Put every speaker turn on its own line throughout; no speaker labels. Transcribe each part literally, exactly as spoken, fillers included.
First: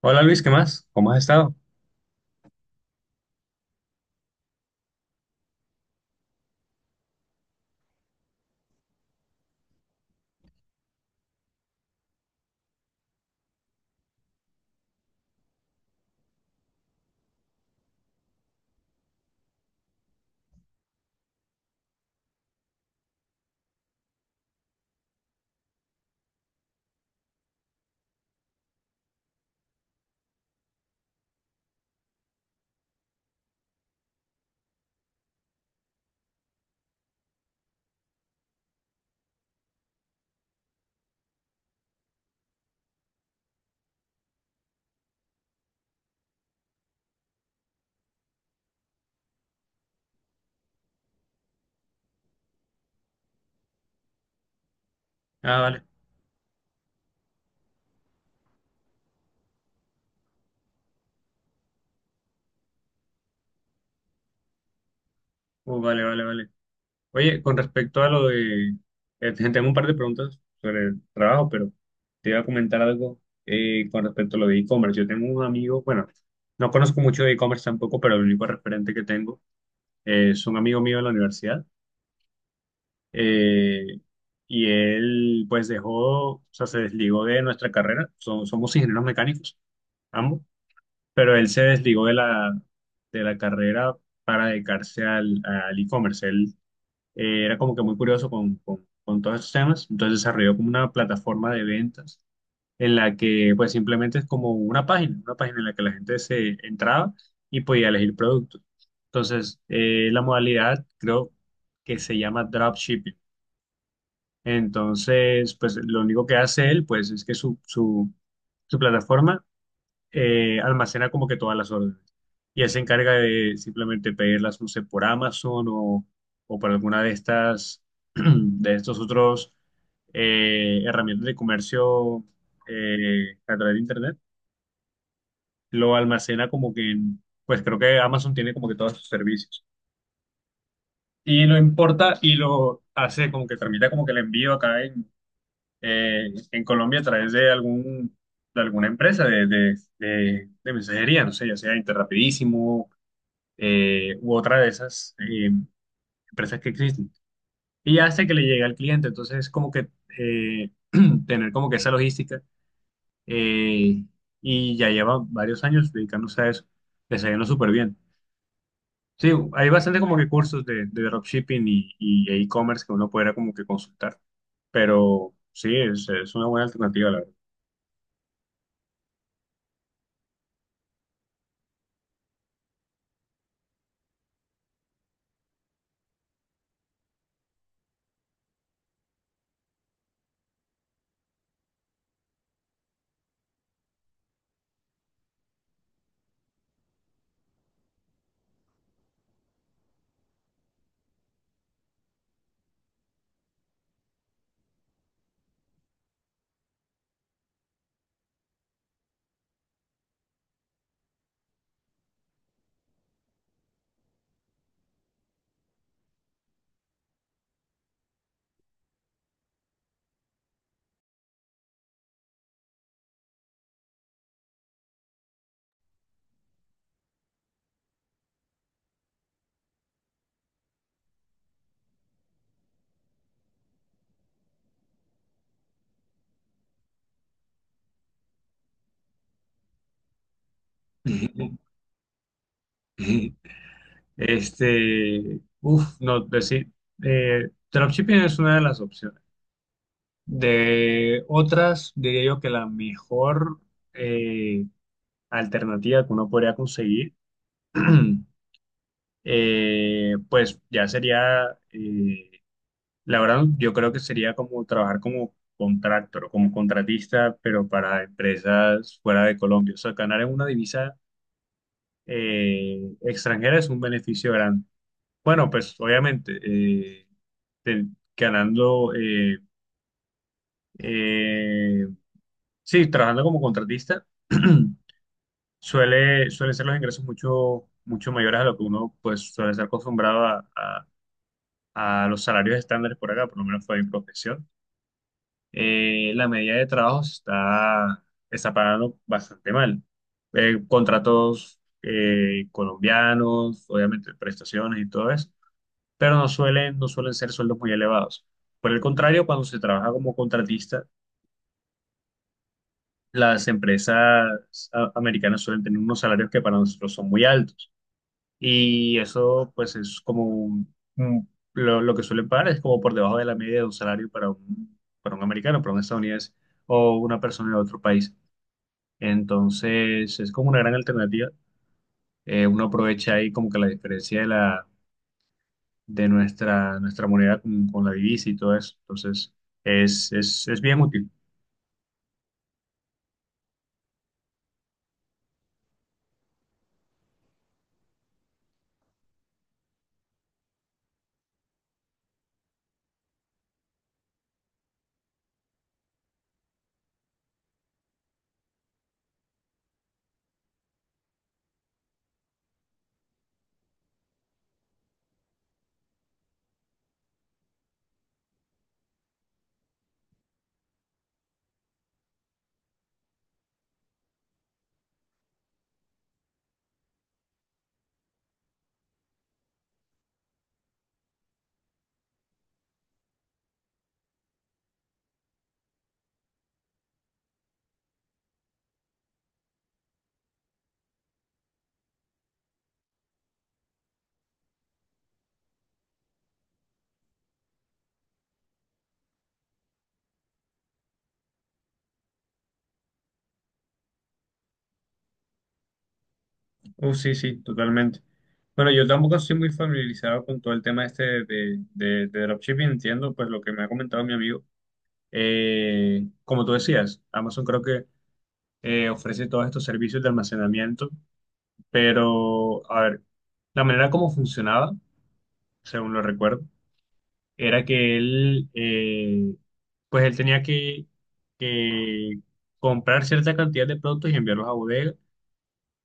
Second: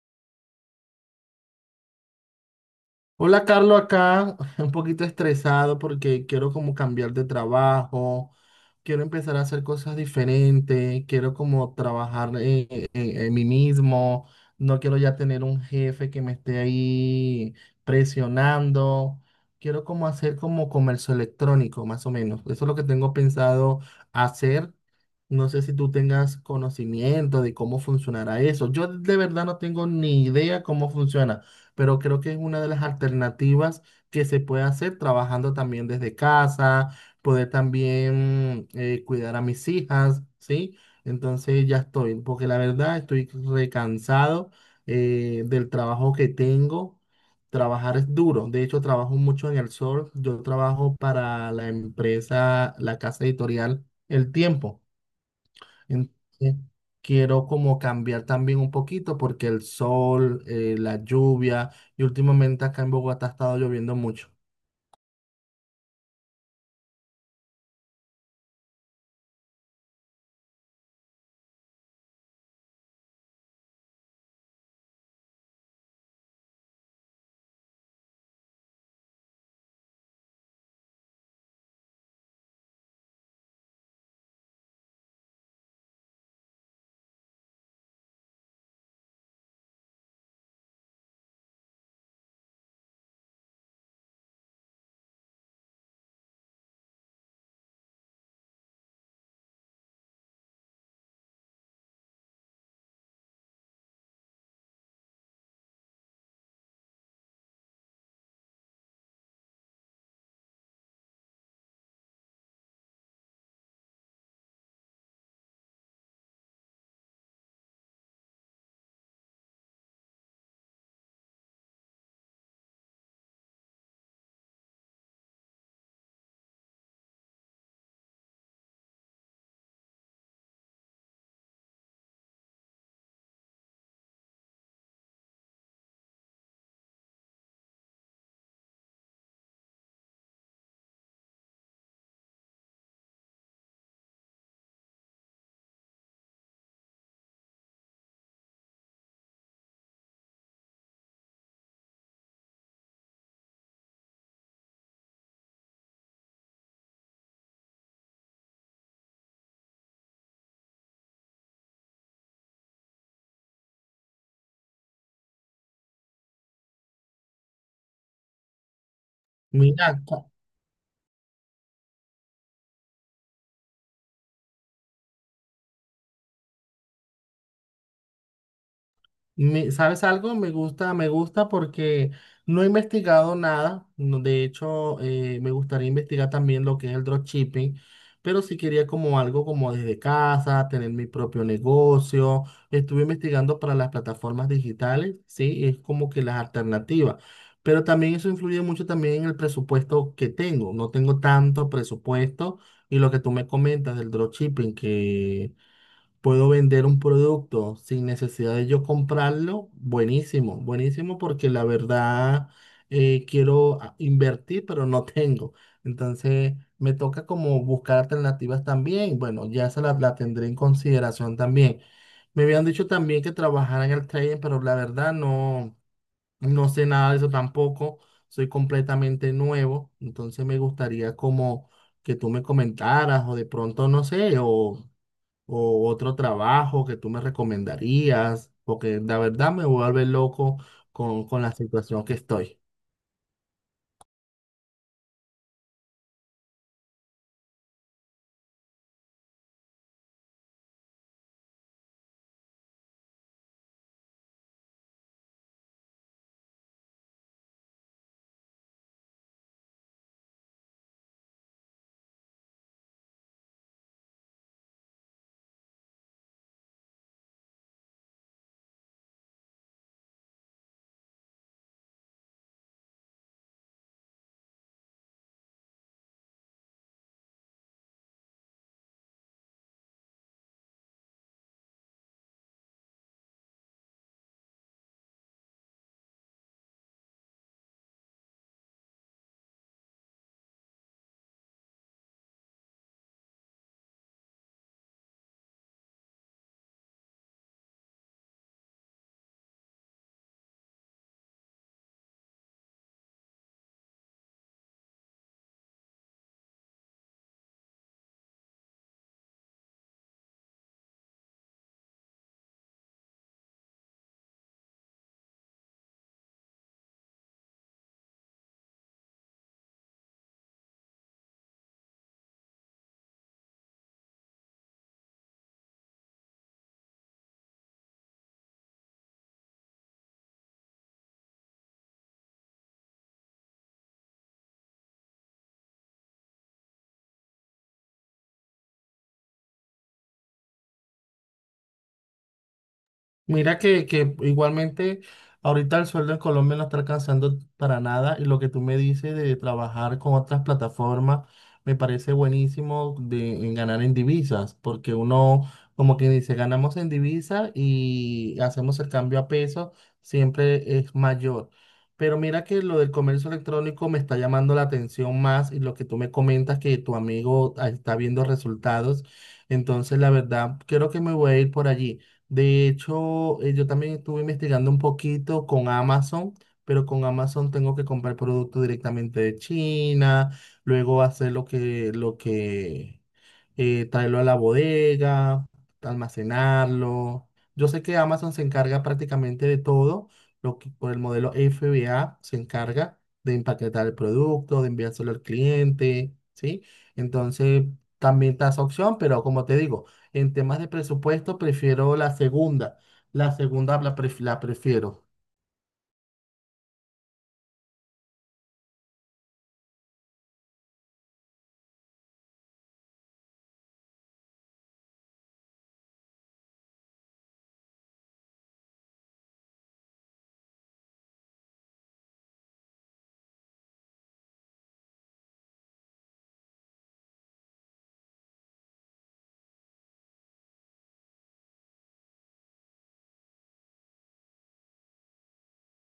Hola Luis, ¿qué más? ¿Cómo has estado?
Hola, Carlos, acá un poquito estresado porque quiero como cambiar de trabajo, quiero empezar a hacer cosas diferentes, quiero como trabajar en, en- en mí mismo, no quiero ya tener un jefe que me esté ahí presionando, quiero como hacer como comercio electrónico, más o menos. Eso es lo que tengo pensado hacer. No sé si tú tengas conocimiento de cómo funcionará eso. Yo de verdad no tengo ni idea cómo funciona, pero creo que es una de las alternativas que se puede hacer trabajando también desde casa, poder también eh, cuidar a mis hijas, ¿sí? Entonces ya estoy, porque la verdad estoy recansado eh, del trabajo que tengo. Trabajar es duro, de hecho trabajo mucho en el sol, yo trabajo para la empresa, la casa editorial El Tiempo.
Ah, vale.
Entonces, quiero como cambiar también un poquito porque el sol, eh, la lluvia y últimamente acá en Bogotá ha estado lloviendo mucho.
Uh, vale, vale, vale. Oye, con respecto a lo de... eh, te- tengo un par de preguntas sobre el trabajo, pero te iba a comentar algo eh, con respecto a lo de e-commerce. Yo tengo un amigo, bueno, no conozco mucho de e-commerce tampoco, pero el único referente que tengo eh, es un amigo mío de la universidad. eh, y él pues dejó, o sea, se desligó de nuestra carrera. So- somos ingenieros mecánicos, ambos. Pero él se desligó de la, de la carrera para dedicarse al, al e-commerce. Él eh, era como que muy curioso con, con- con todos esos temas, entonces desarrolló como una plataforma de ventas en la que pues simplemente es como una página, una página en la que la gente se entraba y podía elegir productos. Entonces, eh, la modalidad creo que se llama dropshipping. Entonces, pues lo único que hace él pues es que su, su, su plataforma eh, almacena como que todas las órdenes. Y él se encarga de simplemente pedirlas, no sé, por Amazon o, o por alguna de estas, de estos otros eh, herramientas de comercio eh, a través de Internet. Lo almacena como que en, pues creo que Amazon tiene como que todos sus servicios. Y lo importa y lo hace como que tramita como que el envío acá en, eh, en Colombia a través de algún, de alguna empresa de, de, de, de mensajería, no sé, ya sea Interrapidísimo eh, u otra de esas eh, empresas que existen. Y hace que le llegue al cliente. Entonces, como que eh, tener como que esa logística, eh, y ya lleva varios años dedicándose a eso. Le está yendo súper bien. Sí, hay
Mira,
bastante como que cursos de, de dropshipping y, y e-commerce que uno pudiera como que consultar. Pero sí, es, es una buena alternativa, la verdad.
Me- ¿sabes algo? Me gusta, me gusta porque no he investigado nada. no- De hecho, eh, me gustaría investigar también lo que es el dropshipping, pero sí quería como algo como desde casa, tener mi propio negocio. Estuve investigando para las plataformas digitales, sí, es como que las alternativas. Pero también eso influye mucho también en el presupuesto que tengo. No tengo tanto presupuesto, y lo que tú me comentas del dropshipping, puedo vender un producto sin necesidad de yo comprarlo, buenísimo, buenísimo porque la verdad eh, quiero a- invertir, pero no tengo. Entonces me toca como buscar alternativas también. Bueno, ya esa la, la tendré en consideración también. Me habían dicho también que trabajara en el trading, pero la verdad no, no sé nada de eso tampoco. Soy completamente nuevo, entonces me gustaría como que tú me comentaras o de pronto, no sé, o o otro trabajo que tú me recomendarías, porque la verdad me vuelve loco con, con la situación que estoy.
Este, uff, no, decir, eh, dropshipping es una de las opciones. De otras, diría yo que la mejor eh, alternativa que uno podría conseguir, eh, pues ya sería, eh, la verdad, yo creo que sería como trabajar como contractor, como contratista, pero para empresas fuera de Colombia. O sea, ganar en una divisa eh, extranjera es un beneficio grande. Bueno, pues obviamente, eh, te- ganando, eh, eh, sí, trabajando como contratista. Suele, suele ser los ingresos mucho, mucho mayores a lo que uno pues suele estar acostumbrado a, a- a los salarios estándares por acá, por lo menos fue mi profesión. Eh, la media de trabajo se está, está pagando bastante mal. Eh, contratos eh, colombianos, obviamente prestaciones y todo eso, pero no suelen, no suelen ser sueldos muy elevados. Por el contrario, cuando se trabaja como contratista, las empresas ah, americanas suelen tener unos salarios que para nosotros son muy altos. Y eso pues es como un- un- lo, lo que suelen pagar es como por debajo de la media de un salario para un, para un americano, para un estadounidense o una persona de otro país. Entonces es como una gran alternativa. Eh, uno aprovecha ahí como que la diferencia de la de nuestra, nuestra moneda con, con la divisa y todo eso. Entonces es, es, es bien útil.
Mira que, que igualmente ahorita el sueldo en Colombia no está alcanzando para nada, y lo que tú me dices de trabajar con otras plataformas me parece buenísimo de, en ganar en divisas, porque uno como que dice ganamos en divisas y hacemos el cambio a peso, siempre es mayor. Pero mira que lo del comercio electrónico me está llamando la atención más, y lo que tú me comentas que tu amigo ah, está viendo resultados, entonces la verdad creo que me voy a ir por allí. De hecho, eh, yo también estuve investigando un poquito con Amazon, pero con Amazon tengo que comprar productos directamente de China, luego hacer lo que, lo que, eh, traerlo a la bodega, almacenarlo. Yo sé que Amazon se encarga prácticamente de todo, lo que por el modelo F B A se encarga de empaquetar el producto, de enviárselo al cliente, ¿sí? Entonces, también está esa opción, pero como te digo, en temas de presupuesto, prefiero la segunda. La segunda la, pref- la prefiero.
Uh, sí, sí, totalmente. Bueno, yo tampoco estoy muy familiarizado con todo el tema este de, de, de dropshipping, entiendo pues lo que me ha comentado mi amigo. Eh, como tú decías, Amazon creo que eh, ofrece todos estos servicios de almacenamiento, pero a ver, la manera como funcionaba, según lo recuerdo, era que él, eh, pues él tenía que, que comprar cierta cantidad de productos y enviarlos a bodega.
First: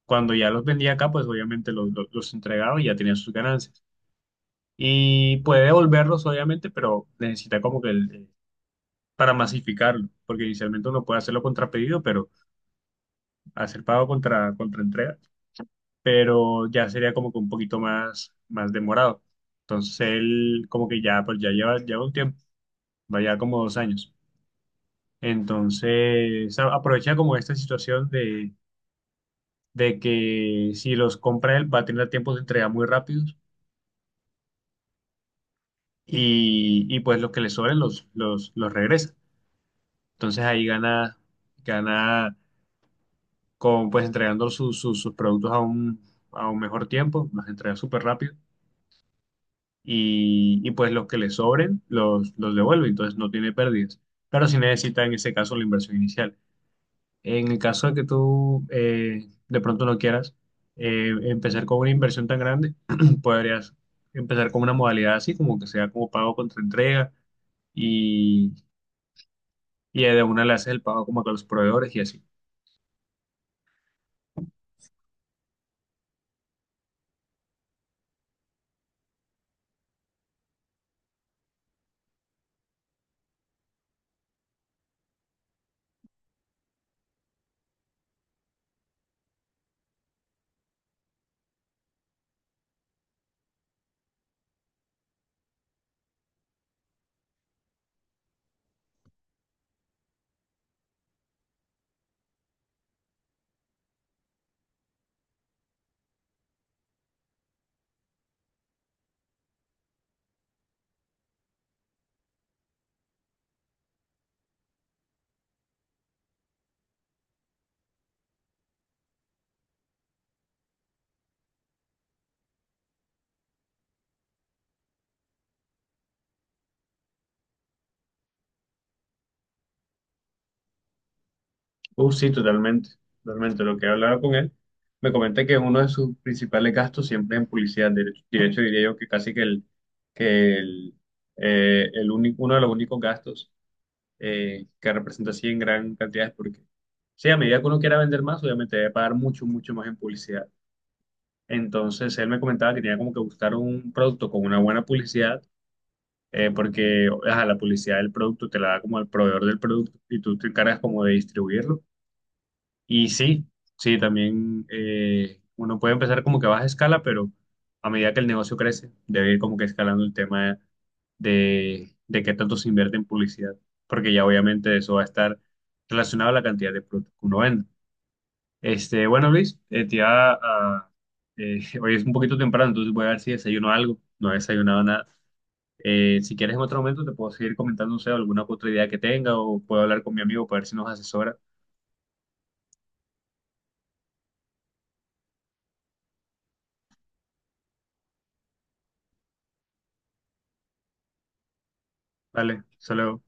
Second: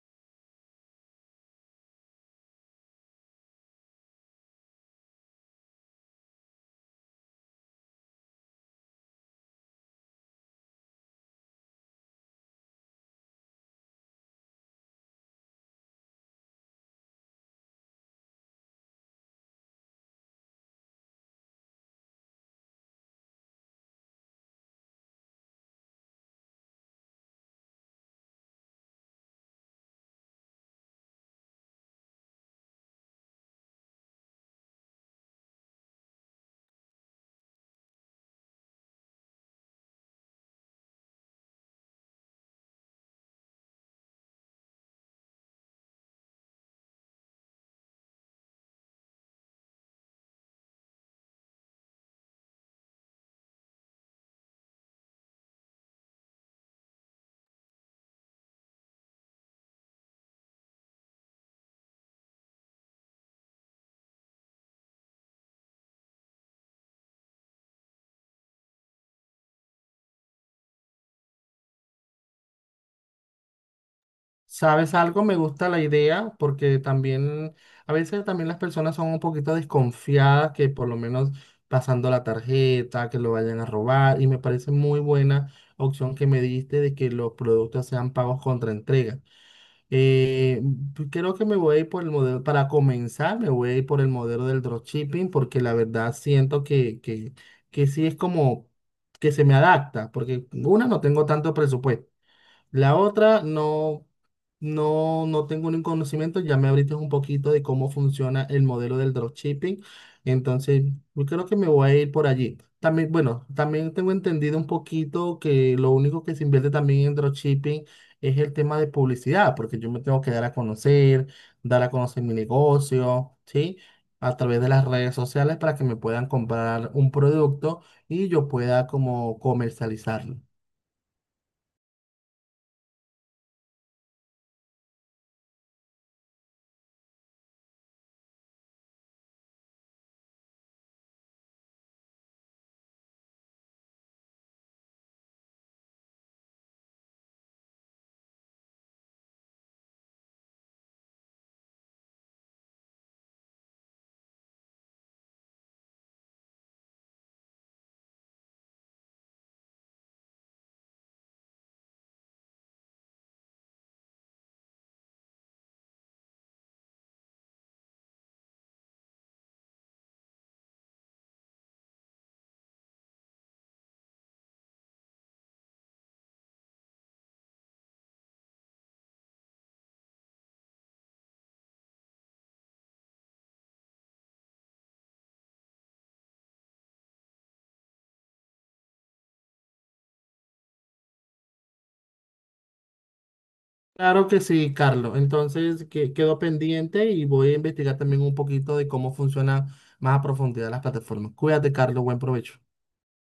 Cuando ya los vendía acá, pues obviamente los, los, los entregaba y ya tenía sus ganancias. Y puede devolverlos, obviamente, pero necesita como que el, para masificarlo, porque inicialmente uno puede hacerlo contra pedido, pero hacer pago contra, contra entrega, pero ya sería como que un poquito más, más demorado. Entonces él como que ya, pues ya lleva, lleva un tiempo, vaya como dos años. Entonces a- aprovecha como esta situación de, de que si los compra él va a tener tiempos de entrega muy rápidos y, y pues los que le sobren los, los, los regresa. Entonces ahí gana, gana con pues entregando sus, sus, sus productos a un, a un mejor tiempo, los entrega súper rápido y, y, pues los que le sobren los, los devuelve, entonces no tiene pérdidas. Pero sí necesita en ese caso la inversión inicial. En el caso de que tú eh, de pronto no quieras eh, empezar con una inversión tan grande, podrías empezar con una modalidad así, como que sea como pago contra entrega y, y de una le haces el pago como a los proveedores y así.
¿Sabes algo? Me gusta la idea porque también, a veces también las personas son un poquito desconfiadas que por lo menos pasando la tarjeta, que lo vayan a robar. Y me parece muy buena opción que me diste de que los productos sean pagos contra entrega. Eh, pues creo que me voy a ir por el modelo, para comenzar, me voy a ir por el modelo del dropshipping porque la verdad siento que, que, que sí es como que se me adapta, porque una, no tengo tanto presupuesto. La otra, no, no, no tengo ningún conocimiento. Ya me abriste un poquito de cómo funciona el modelo del dropshipping. Entonces, yo creo que me voy a ir por allí. También, bueno, también tengo entendido un poquito que lo único que se invierte también en dropshipping es el tema de publicidad, porque yo me tengo que dar a conocer, dar a conocer mi negocio, ¿sí? A través de las redes sociales para que me puedan comprar un producto y yo pueda como comercializarlo.
Uh, sí, totalmente, totalmente. Lo que he hablado con él, me comenta que uno de sus principales gastos siempre es en publicidad. De hecho, de hecho, diría yo que casi que el, que el, eh, el único, uno de los únicos gastos eh, que representa así en gran cantidad es porque, sí, a medida que uno quiera vender más, obviamente debe pagar mucho, mucho más en publicidad. Entonces, él me comentaba que tenía como que buscar un producto con una buena publicidad, eh, porque ajá, la publicidad del producto te la da como el proveedor del producto y tú te encargas como de distribuirlo y sí, sí, también eh, uno puede empezar como que a baja escala, pero a medida que el negocio crece, debe ir como que escalando el tema de, de qué tanto se invierte en publicidad, porque ya obviamente eso va a estar relacionado a la cantidad de productos que uno vende. Este, bueno, Luis, eh, te iba a- eh, hoy es un poquito temprano, entonces voy a ver si desayuno algo. No he desayunado nada. Eh, si quieres en otro momento te puedo seguir comentando, no sé, alguna otra idea que tenga o puedo hablar con mi amigo para ver si nos asesora.
Claro que sí, Carlos. Entonces, que, quedo pendiente y voy a investigar también un poquito de cómo funcionan más a profundidad las plataformas. Cuídate, Carlos. Buen provecho.
Vale, solo